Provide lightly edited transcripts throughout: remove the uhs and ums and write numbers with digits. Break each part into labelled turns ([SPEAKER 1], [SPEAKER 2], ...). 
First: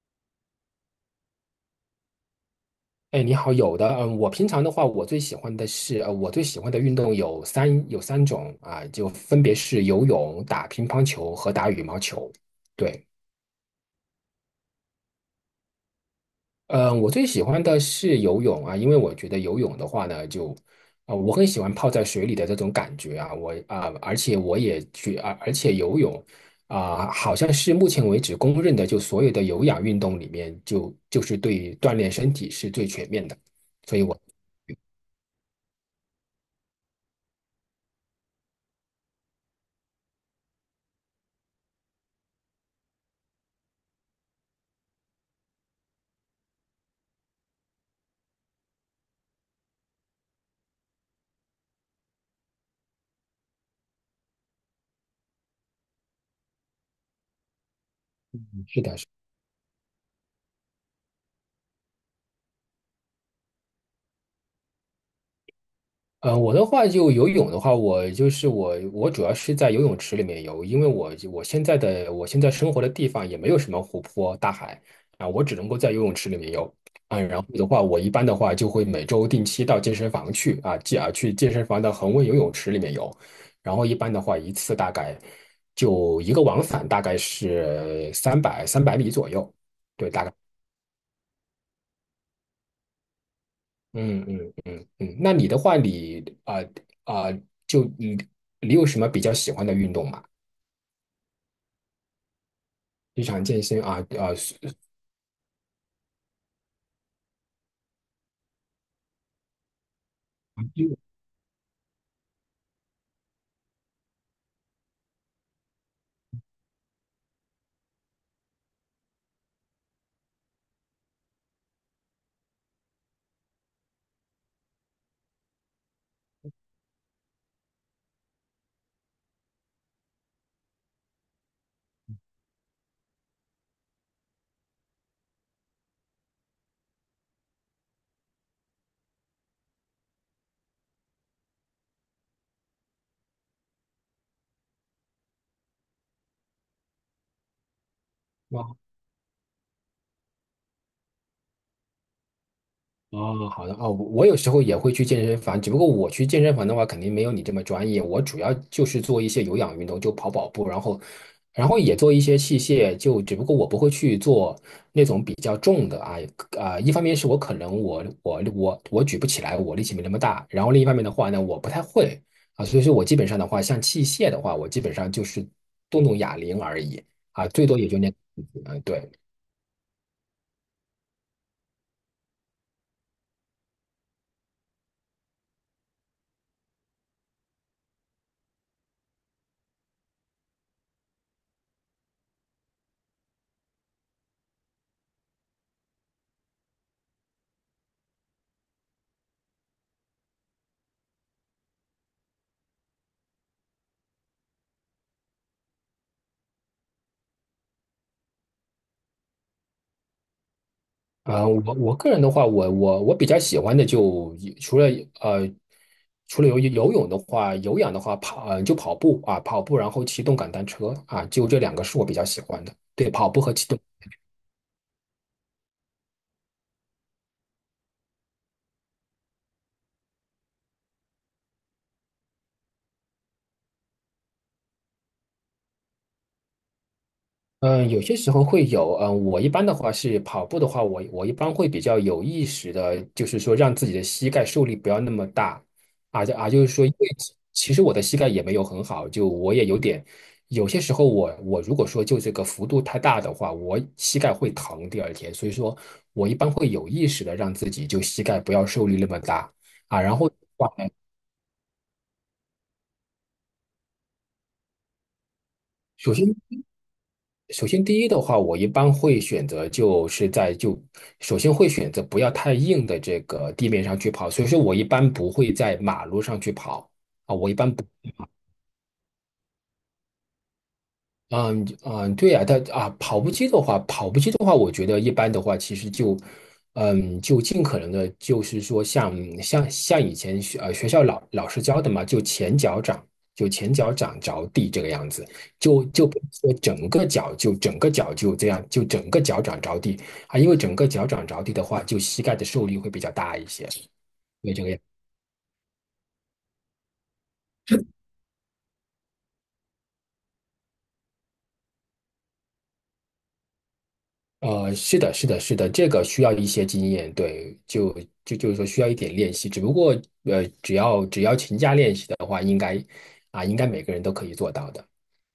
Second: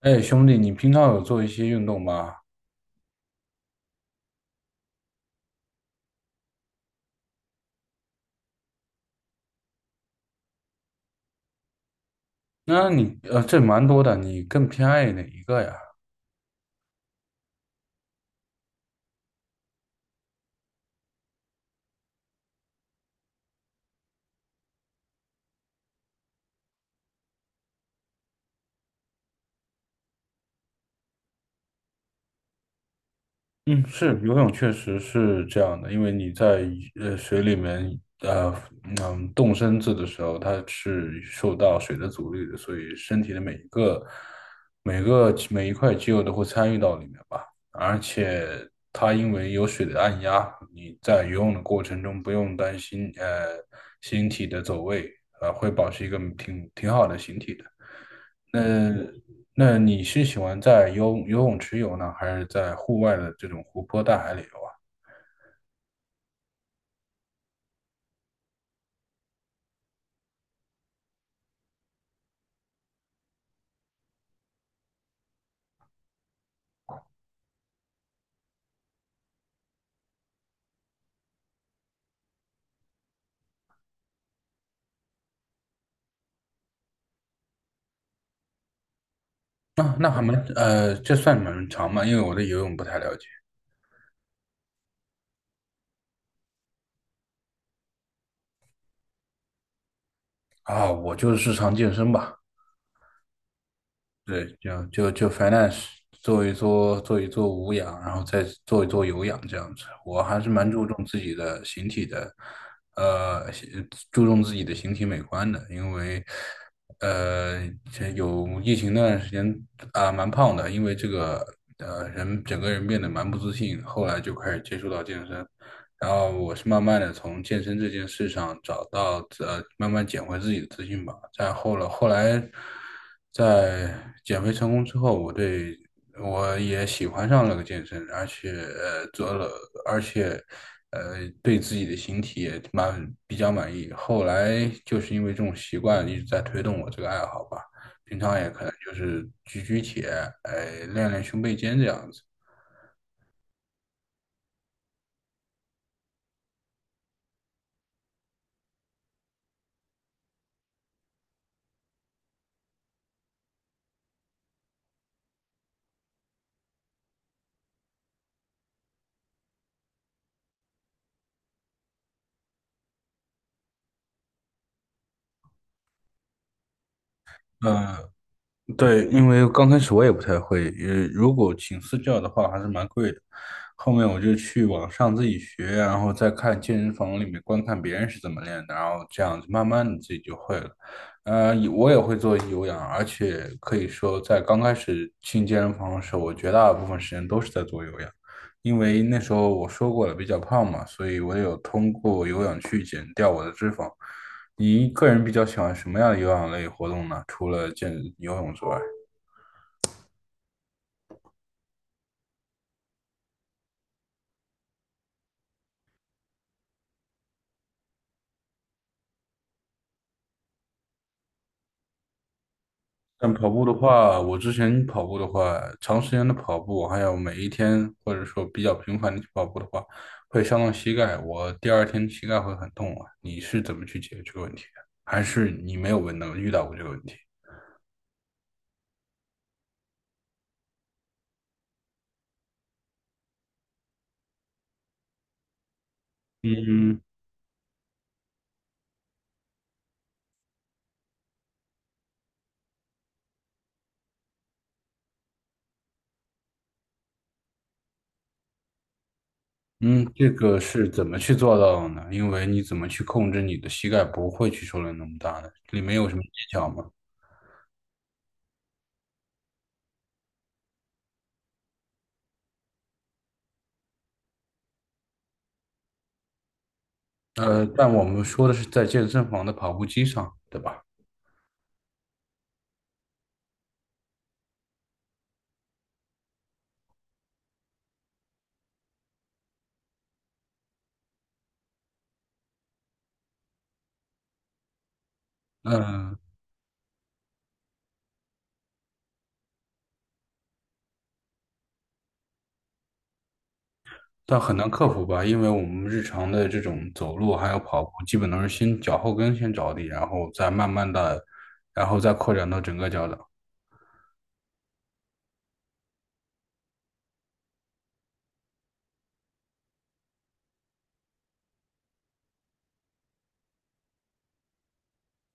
[SPEAKER 1] 哎，兄弟，你平常有做一些运动吗？
[SPEAKER 2] 哎，你好，有的，我平常的话，我最喜欢的运动有三种啊，就分别是游泳、打乒乓球和打羽毛球。
[SPEAKER 1] 那
[SPEAKER 2] 对，
[SPEAKER 1] 你呃，这蛮多的，你更偏爱哪一个呀？
[SPEAKER 2] 嗯，我最喜欢的是游泳啊，因为我觉得游泳的话呢，就，啊，我很喜欢泡在水里的这种感觉啊，我啊，而且我也去啊，而且游泳啊，好像是目前为止公认的，就所有的有氧运动里面就是对锻炼身体是最全面的，
[SPEAKER 1] 嗯，
[SPEAKER 2] 所以我
[SPEAKER 1] 游泳确实是这样的，因为你在水里面，嗯，动身子的时候，它是受到水的阻力的，所以身体的每一个、每个每一块肌肉都会参与到里面吧。而且它因为有水的按压，你在游泳的过程中不用担心形体的走位，呃，会保持一个挺好的形体的。那
[SPEAKER 2] 是的。
[SPEAKER 1] 那你是喜欢在游泳池游呢，还是在户外的这种湖泊大海里游啊？
[SPEAKER 2] 我的话就游泳的话，我主要是在游泳池里面游，因为我现在生活的地方也没有什么湖泊、大海啊，我只能够在游泳池里面游啊。然后的话，我一般的话就会每周定期到健身房去啊，去健身房的恒温游泳池里面游，然后一般的话一次大概就一个往返大概是三百米左右。
[SPEAKER 1] 那那还没，呃，这算蛮长嘛，因为我对游泳不太了解
[SPEAKER 2] 嗯嗯嗯嗯，那你的话你，啊啊就你有什么比较喜欢的运动吗？
[SPEAKER 1] 啊。我就是日常健身吧。
[SPEAKER 2] 日常健身啊
[SPEAKER 1] 对，
[SPEAKER 2] 是
[SPEAKER 1] 就 finance 做一做无氧，然后再做一做有氧这样子。我还是蛮注重自己的形体的，呃，形注重自己的形体美观的，因为呃，这有疫情那段时间啊，蛮胖的，因为这个整个人变得蛮不自信，后来就开始接触到健身。然后我是慢慢的从健身这件事上找到呃，慢慢捡回自己的自信吧。再后来，后来在减肥成功之后，我也喜欢上了个健身，而且呃对自己的形体也蛮比较满意。后来就是因为这种习惯一直在推动我这个爱好吧，平常也可能
[SPEAKER 2] 吗？
[SPEAKER 1] 就是举举铁，哎、练练胸背肩这样子。
[SPEAKER 2] 哦好的啊，我有时候也会去健身房，只不过我去健身房的话，肯定没有你这么专业。我主要就是做一些有氧运动，就跑跑步，然后也做一些器械，就只不过我不会去做那种比较重的啊、一方面是我可能我举不起来，我力气没那么大，然后另一方面的话呢，我不太会啊，所以说我基本上的话，像器械的话，我基本上就是动动哑铃而已啊，最多也就那，
[SPEAKER 1] 嗯，
[SPEAKER 2] 嗯，
[SPEAKER 1] 对，
[SPEAKER 2] 对。
[SPEAKER 1] 因为刚开始我也不太会，呃，如果请私教的话还是蛮贵的。后面我就去网上自己学，然后再看健身房里面观看别人是怎么练的，然后这样子慢慢的自己就会了。呃，我也会做有氧，而且可以说在刚开始进健身房的时候，我绝大部分时间都是在做有氧，因为那时候我说过了比较胖嘛，所以我有通过有氧去减掉我的脂肪。你个人比较喜欢什么样的有氧类活动呢？除了游泳之外，
[SPEAKER 2] 啊，我个人的话，我比较喜欢的就呃，除了游泳的话，有氧的话就跑步啊，跑步然后骑动感单车啊，就这两个是我比较喜欢的。对，跑
[SPEAKER 1] 但
[SPEAKER 2] 步
[SPEAKER 1] 跑
[SPEAKER 2] 和
[SPEAKER 1] 步的话，我之前跑步的话，长时间的跑步，还有每一天或者说比较频繁的去跑步的话，会伤到膝盖，我第二天膝盖会很痛啊。你是怎么去解决这个问题的？还是你没有遇到过这个问题？
[SPEAKER 2] 嗯，有些时候会有，嗯，我一般的话是跑步的话，我一般会比较有意识的，就是说让自己的膝盖受力不要那么大，啊就啊，就是说，因
[SPEAKER 1] 嗯
[SPEAKER 2] 为其实我的膝盖也没有很好，就我也有点，有些时候我如果说就这个幅度太大的话，我膝盖会疼第二天，所以说我一般会有意识的让自己就膝盖不要受力那么大啊，
[SPEAKER 1] 嗯，
[SPEAKER 2] 然后
[SPEAKER 1] 这
[SPEAKER 2] 的
[SPEAKER 1] 个
[SPEAKER 2] 话
[SPEAKER 1] 是
[SPEAKER 2] 呢，
[SPEAKER 1] 怎么去做到的呢？因为你怎么去控制你的膝盖不会去受到那么大的？里没有
[SPEAKER 2] 首
[SPEAKER 1] 什么技
[SPEAKER 2] 先。
[SPEAKER 1] 巧吗？
[SPEAKER 2] 首先，第一的话，我一般会选择就是在就首先会选择不要太硬的这个地面上去跑，所以说我一般不会在马路上去跑啊，我一
[SPEAKER 1] 呃，
[SPEAKER 2] 般不。
[SPEAKER 1] 但我们说的是在健身房的跑步机上，对吧？
[SPEAKER 2] 嗯嗯，对呀，但啊，跑步机的话，我觉得一般的话，其实就，就尽可能的，就是说像以前学校老师教的嘛，就前脚掌着地这个样子，就
[SPEAKER 1] 嗯，
[SPEAKER 2] 不是说整个脚就这样，就整个脚掌着地啊，因为整个脚掌着地的话，就膝盖的受力会比较大一些，
[SPEAKER 1] 但
[SPEAKER 2] 对
[SPEAKER 1] 很
[SPEAKER 2] 这个
[SPEAKER 1] 难
[SPEAKER 2] 样。
[SPEAKER 1] 克服吧，因为我们日常的这种走路还有跑步，基本都是先脚后跟先着地，然后再慢慢的，然后再扩展到整个脚掌。
[SPEAKER 2] 是的，是的，是的，这个需要一些经验，对，就是说需要一点练习，只不过只要勤加练习的话，应该应该每个人都可以做到的，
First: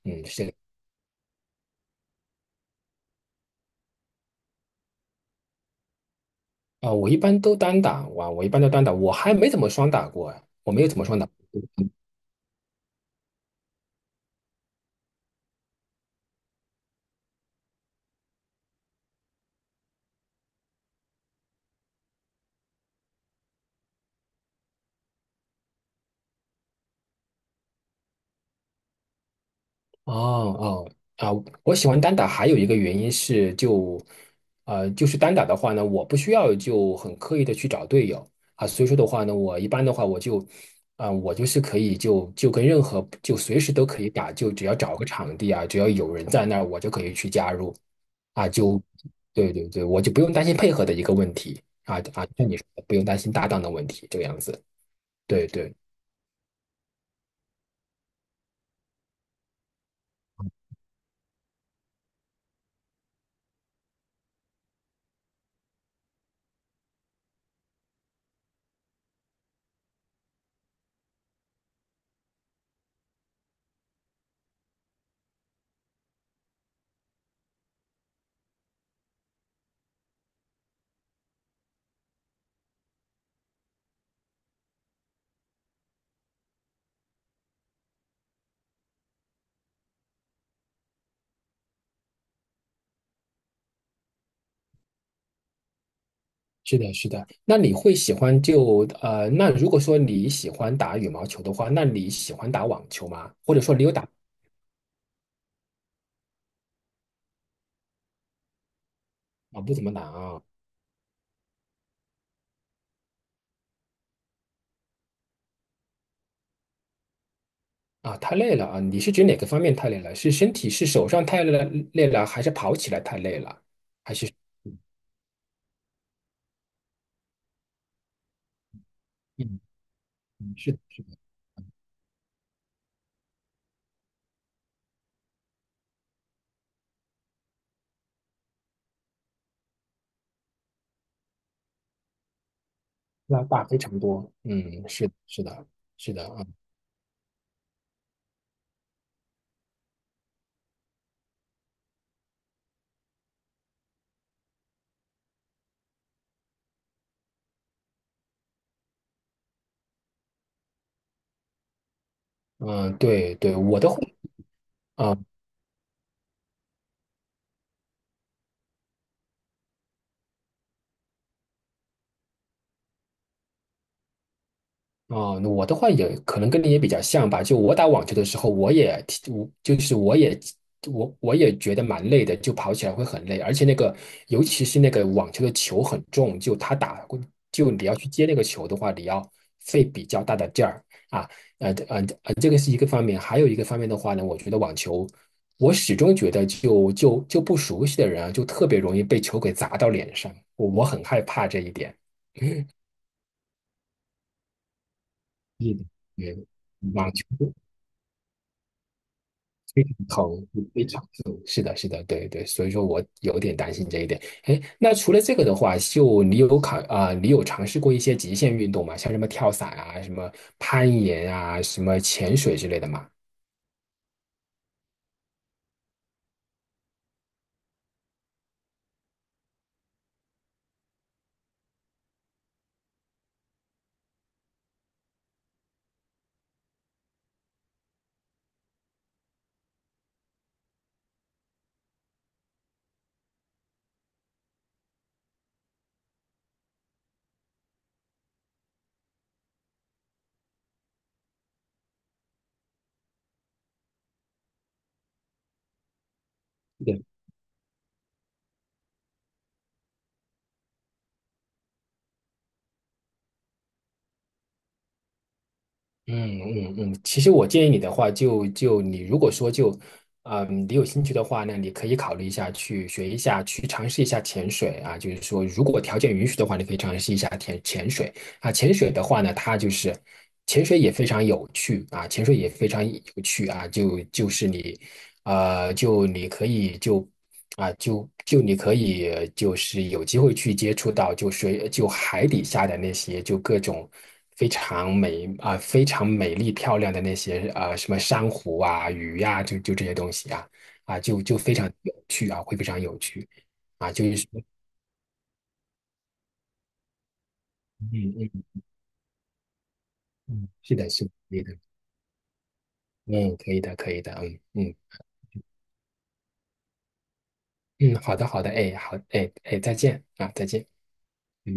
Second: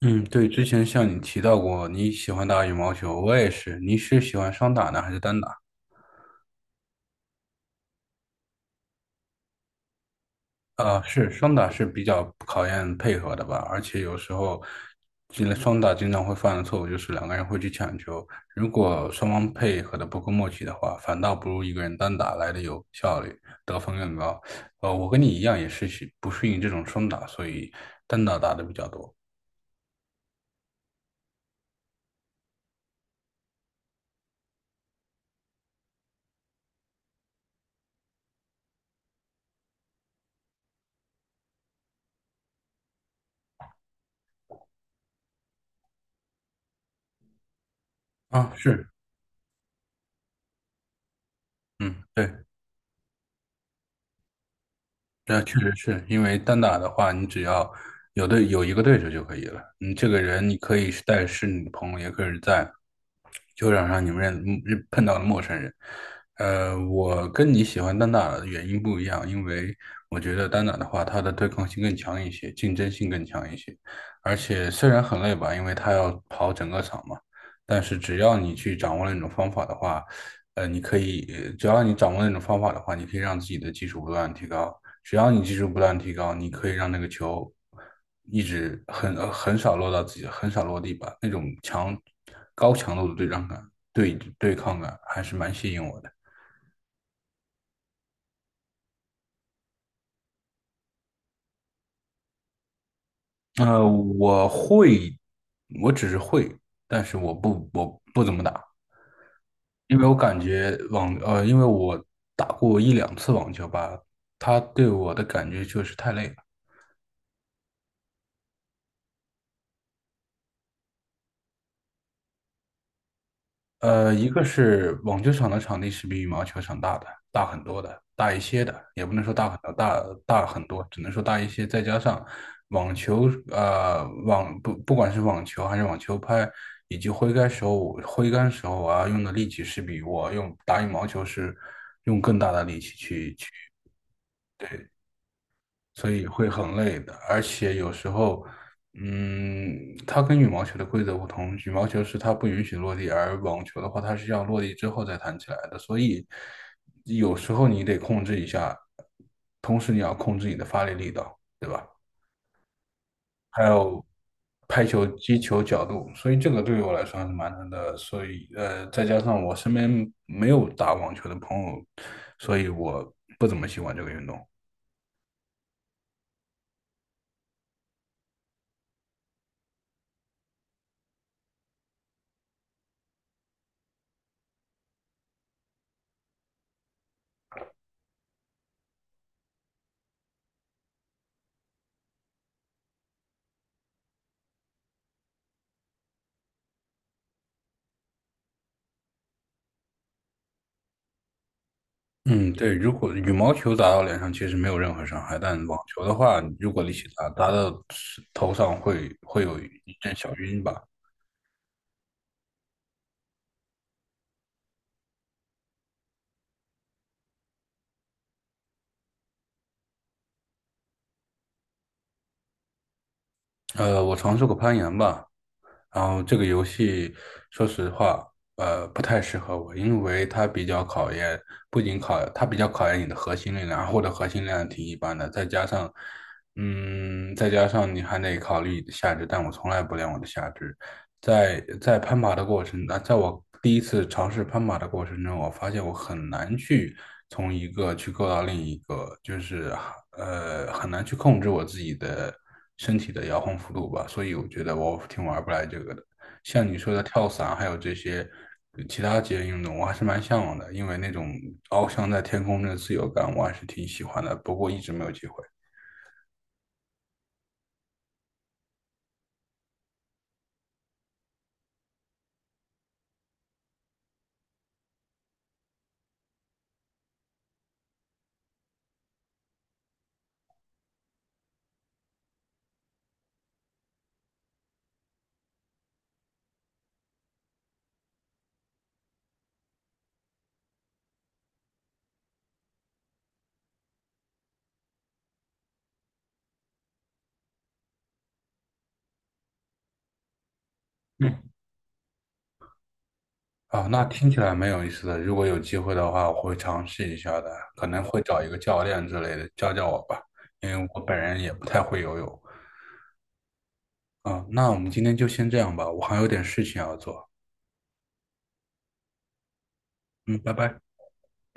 [SPEAKER 1] 嗯，
[SPEAKER 2] 嗯，是
[SPEAKER 1] 对，
[SPEAKER 2] 的
[SPEAKER 1] 之前像你提到过你喜欢打羽毛球，我也是。你是喜欢双打呢，还是单打？
[SPEAKER 2] 啊，我一般都单打，哇，我一般都单打，我还没怎么双打过啊，哎我没有怎
[SPEAKER 1] 啊，
[SPEAKER 2] 么双。打。
[SPEAKER 1] 双打是比较考验配合的吧，而且有时候，进了双打经常会犯的错误就是两个人会去抢球，如果双方配合的不够默契的话，反倒不如一个人单打来的有效率，得分更高。呃，我跟你一样也是喜不适应这种双打，所以单打打的比较多。
[SPEAKER 2] 哦哦啊，我喜欢单打还有一个原因是就是单打的话呢，我不需要就很刻意的去找队友啊，所以说的话呢，我一般的话我就，啊、我就是可以就跟任何就随时都可以打，就只要找个场地啊，只要有人在那儿，我就可以去加入啊，
[SPEAKER 1] 啊，是，
[SPEAKER 2] 对对对，我就不用担心配合的一个问题
[SPEAKER 1] 嗯，
[SPEAKER 2] 啊，
[SPEAKER 1] 对。
[SPEAKER 2] 像你说的不用担心搭档的问题，这个样子，
[SPEAKER 1] 那
[SPEAKER 2] 对
[SPEAKER 1] 确实
[SPEAKER 2] 对。
[SPEAKER 1] 是因为单打的话，你只要有一个对手就可以了。你这个人，你可以是你的朋友，也可以是在球场上你们碰到了陌生人。呃，我跟你喜欢单打的原因不一样，因为我觉得单打的话，它的对抗性更强一些，竞争性更强一些，而且虽然很累吧，因为它要跑整个场嘛，但是只要你去掌握那种方法的话，呃，你可以，呃只要你掌握那种方法的话，你可以让自己的技术不断地提高。只要你技术不断提高，你可以让那个球一直很少落到自己，很少落地吧。那种强高强度的对战感、对抗感还是蛮吸引我的。
[SPEAKER 2] 是的，是的。那如果说你喜欢打羽毛球的话，那你喜欢打网球吗？或者说
[SPEAKER 1] 呃，
[SPEAKER 2] 你有打
[SPEAKER 1] 我会，我只是会，但是我不怎么打，
[SPEAKER 2] 啊？不怎么
[SPEAKER 1] 因
[SPEAKER 2] 打
[SPEAKER 1] 为我感
[SPEAKER 2] 啊？
[SPEAKER 1] 觉网呃，因为我打过一两次网球吧，它对我的感觉就是太累了。
[SPEAKER 2] 啊，太累了啊！你是指哪个方面太累了？是身体是手上太累了还是跑起来太累了？
[SPEAKER 1] 呃，一个是网球场的场地是比羽毛球场大的，大很多的，大一些的，也不能说大很
[SPEAKER 2] 嗯，
[SPEAKER 1] 多，很
[SPEAKER 2] 是的，
[SPEAKER 1] 多，只能说大一些。再加上网球，呃，网不不管是网球还是网球拍，以及挥杆时候我要用的力气是比我用打羽毛球是用更大的力气去
[SPEAKER 2] 要
[SPEAKER 1] 去。
[SPEAKER 2] 大非常多。
[SPEAKER 1] 对。
[SPEAKER 2] 嗯，是的，是的，
[SPEAKER 1] 所
[SPEAKER 2] 是的
[SPEAKER 1] 以
[SPEAKER 2] 啊。
[SPEAKER 1] 会很累的。而且有时候，嗯，它跟羽毛球的规则不同，羽毛球是它不允许落地，而网球的话，它是要落地之后再弹起来的。所以有时候你得控制一下，同时你要控制你的发力力道，对吧？
[SPEAKER 2] 嗯，对对，
[SPEAKER 1] 还
[SPEAKER 2] 我的话。
[SPEAKER 1] 有拍球、
[SPEAKER 2] 啊
[SPEAKER 1] 击球角度，所以这个对于我来说还是蛮难的。所以呃，再加上我身边没有打网球的朋友，所以我不怎么喜欢这个运动。
[SPEAKER 2] 哦，那我的话也可能跟你也比较像吧。就我打网球的时候，我也挺我就是我也我我也觉得蛮累的，就跑起来会很累，而且那个尤其是那个网球的球很重，就他打就你要去接那个球的话，你要费比较大的劲儿啊。这个是一个方面，还有一个方面的话呢，我觉得网球，我始终觉得就不熟悉的人啊，就特别容易被球给砸到脸上，我很害怕这一点。
[SPEAKER 1] 嗯，对，如果羽毛球打到脸上其实没有任何伤害，但网
[SPEAKER 2] 嗯，
[SPEAKER 1] 球的话，
[SPEAKER 2] 对，
[SPEAKER 1] 如果力气
[SPEAKER 2] 网
[SPEAKER 1] 大，打
[SPEAKER 2] 球。
[SPEAKER 1] 到头上会有一
[SPEAKER 2] 非常
[SPEAKER 1] 阵小
[SPEAKER 2] 疼，
[SPEAKER 1] 晕吧。
[SPEAKER 2] 非常疼，是的，是的，对对，所以说我有点担心这一点。哎，那除了这个的话，就你有考啊、你有尝试过一些极限运动吗？像什么跳伞啊、什么攀岩啊、什么潜水之类的吗？
[SPEAKER 1] 呃，我尝试过攀岩吧，然后这个游戏说实话，呃，不太适合我，因为它比较考验，不仅考，它比较考验你的核心力量，然或的核心力量挺一般的，再加上，嗯，再加上你还得考虑你的下肢，但我从来不练我的下肢，在攀爬的过程，啊，在我第一次尝试攀爬的过程中，我发现我很难去从一个去够到另一个，很难去控制我自己的身体的摇晃幅度吧，所以我觉得我挺玩不来这个的。像你说的跳伞，还有这些其他极限运动，我还是蛮向往的，因为那种翱翔在天空的自由感，我还是挺喜欢的，不过一直没有机会。
[SPEAKER 2] 嗯嗯嗯，其实我建议你的话就，就你如果说就，啊，你有兴趣的话呢，你可以考虑一下去学一下，去尝试一下潜水啊。就是说，如果条件允许的话，你可以尝试一下潜水啊。潜水的话呢，它就是潜水也非常有趣啊，潜水也非常有趣啊。你可以就啊、就就你可以就是有机会去接触到就水就海底下的那些就各种非常美丽漂亮的那些啊、什么珊瑚啊鱼呀、就这些东西啊就非常有趣啊会非常有趣
[SPEAKER 1] 啊，
[SPEAKER 2] 啊
[SPEAKER 1] 那
[SPEAKER 2] 就是说
[SPEAKER 1] 听起来蛮有意思的。如果有机会的话，我会尝试一下的，可能
[SPEAKER 2] 嗯
[SPEAKER 1] 会找
[SPEAKER 2] 嗯
[SPEAKER 1] 一个教练之类的教教我吧，
[SPEAKER 2] 嗯
[SPEAKER 1] 因
[SPEAKER 2] 是
[SPEAKER 1] 为
[SPEAKER 2] 的
[SPEAKER 1] 我
[SPEAKER 2] 是的
[SPEAKER 1] 本
[SPEAKER 2] 可
[SPEAKER 1] 人
[SPEAKER 2] 以
[SPEAKER 1] 也
[SPEAKER 2] 的
[SPEAKER 1] 不太会游泳。
[SPEAKER 2] 嗯可以的可以的嗯
[SPEAKER 1] 啊，那我
[SPEAKER 2] 嗯
[SPEAKER 1] 们今天就先这样吧，我还有点事情要做。
[SPEAKER 2] 嗯好的好的哎好哎哎再见啊
[SPEAKER 1] 嗯，
[SPEAKER 2] 再
[SPEAKER 1] 拜
[SPEAKER 2] 见。
[SPEAKER 1] 拜。
[SPEAKER 2] 嗯。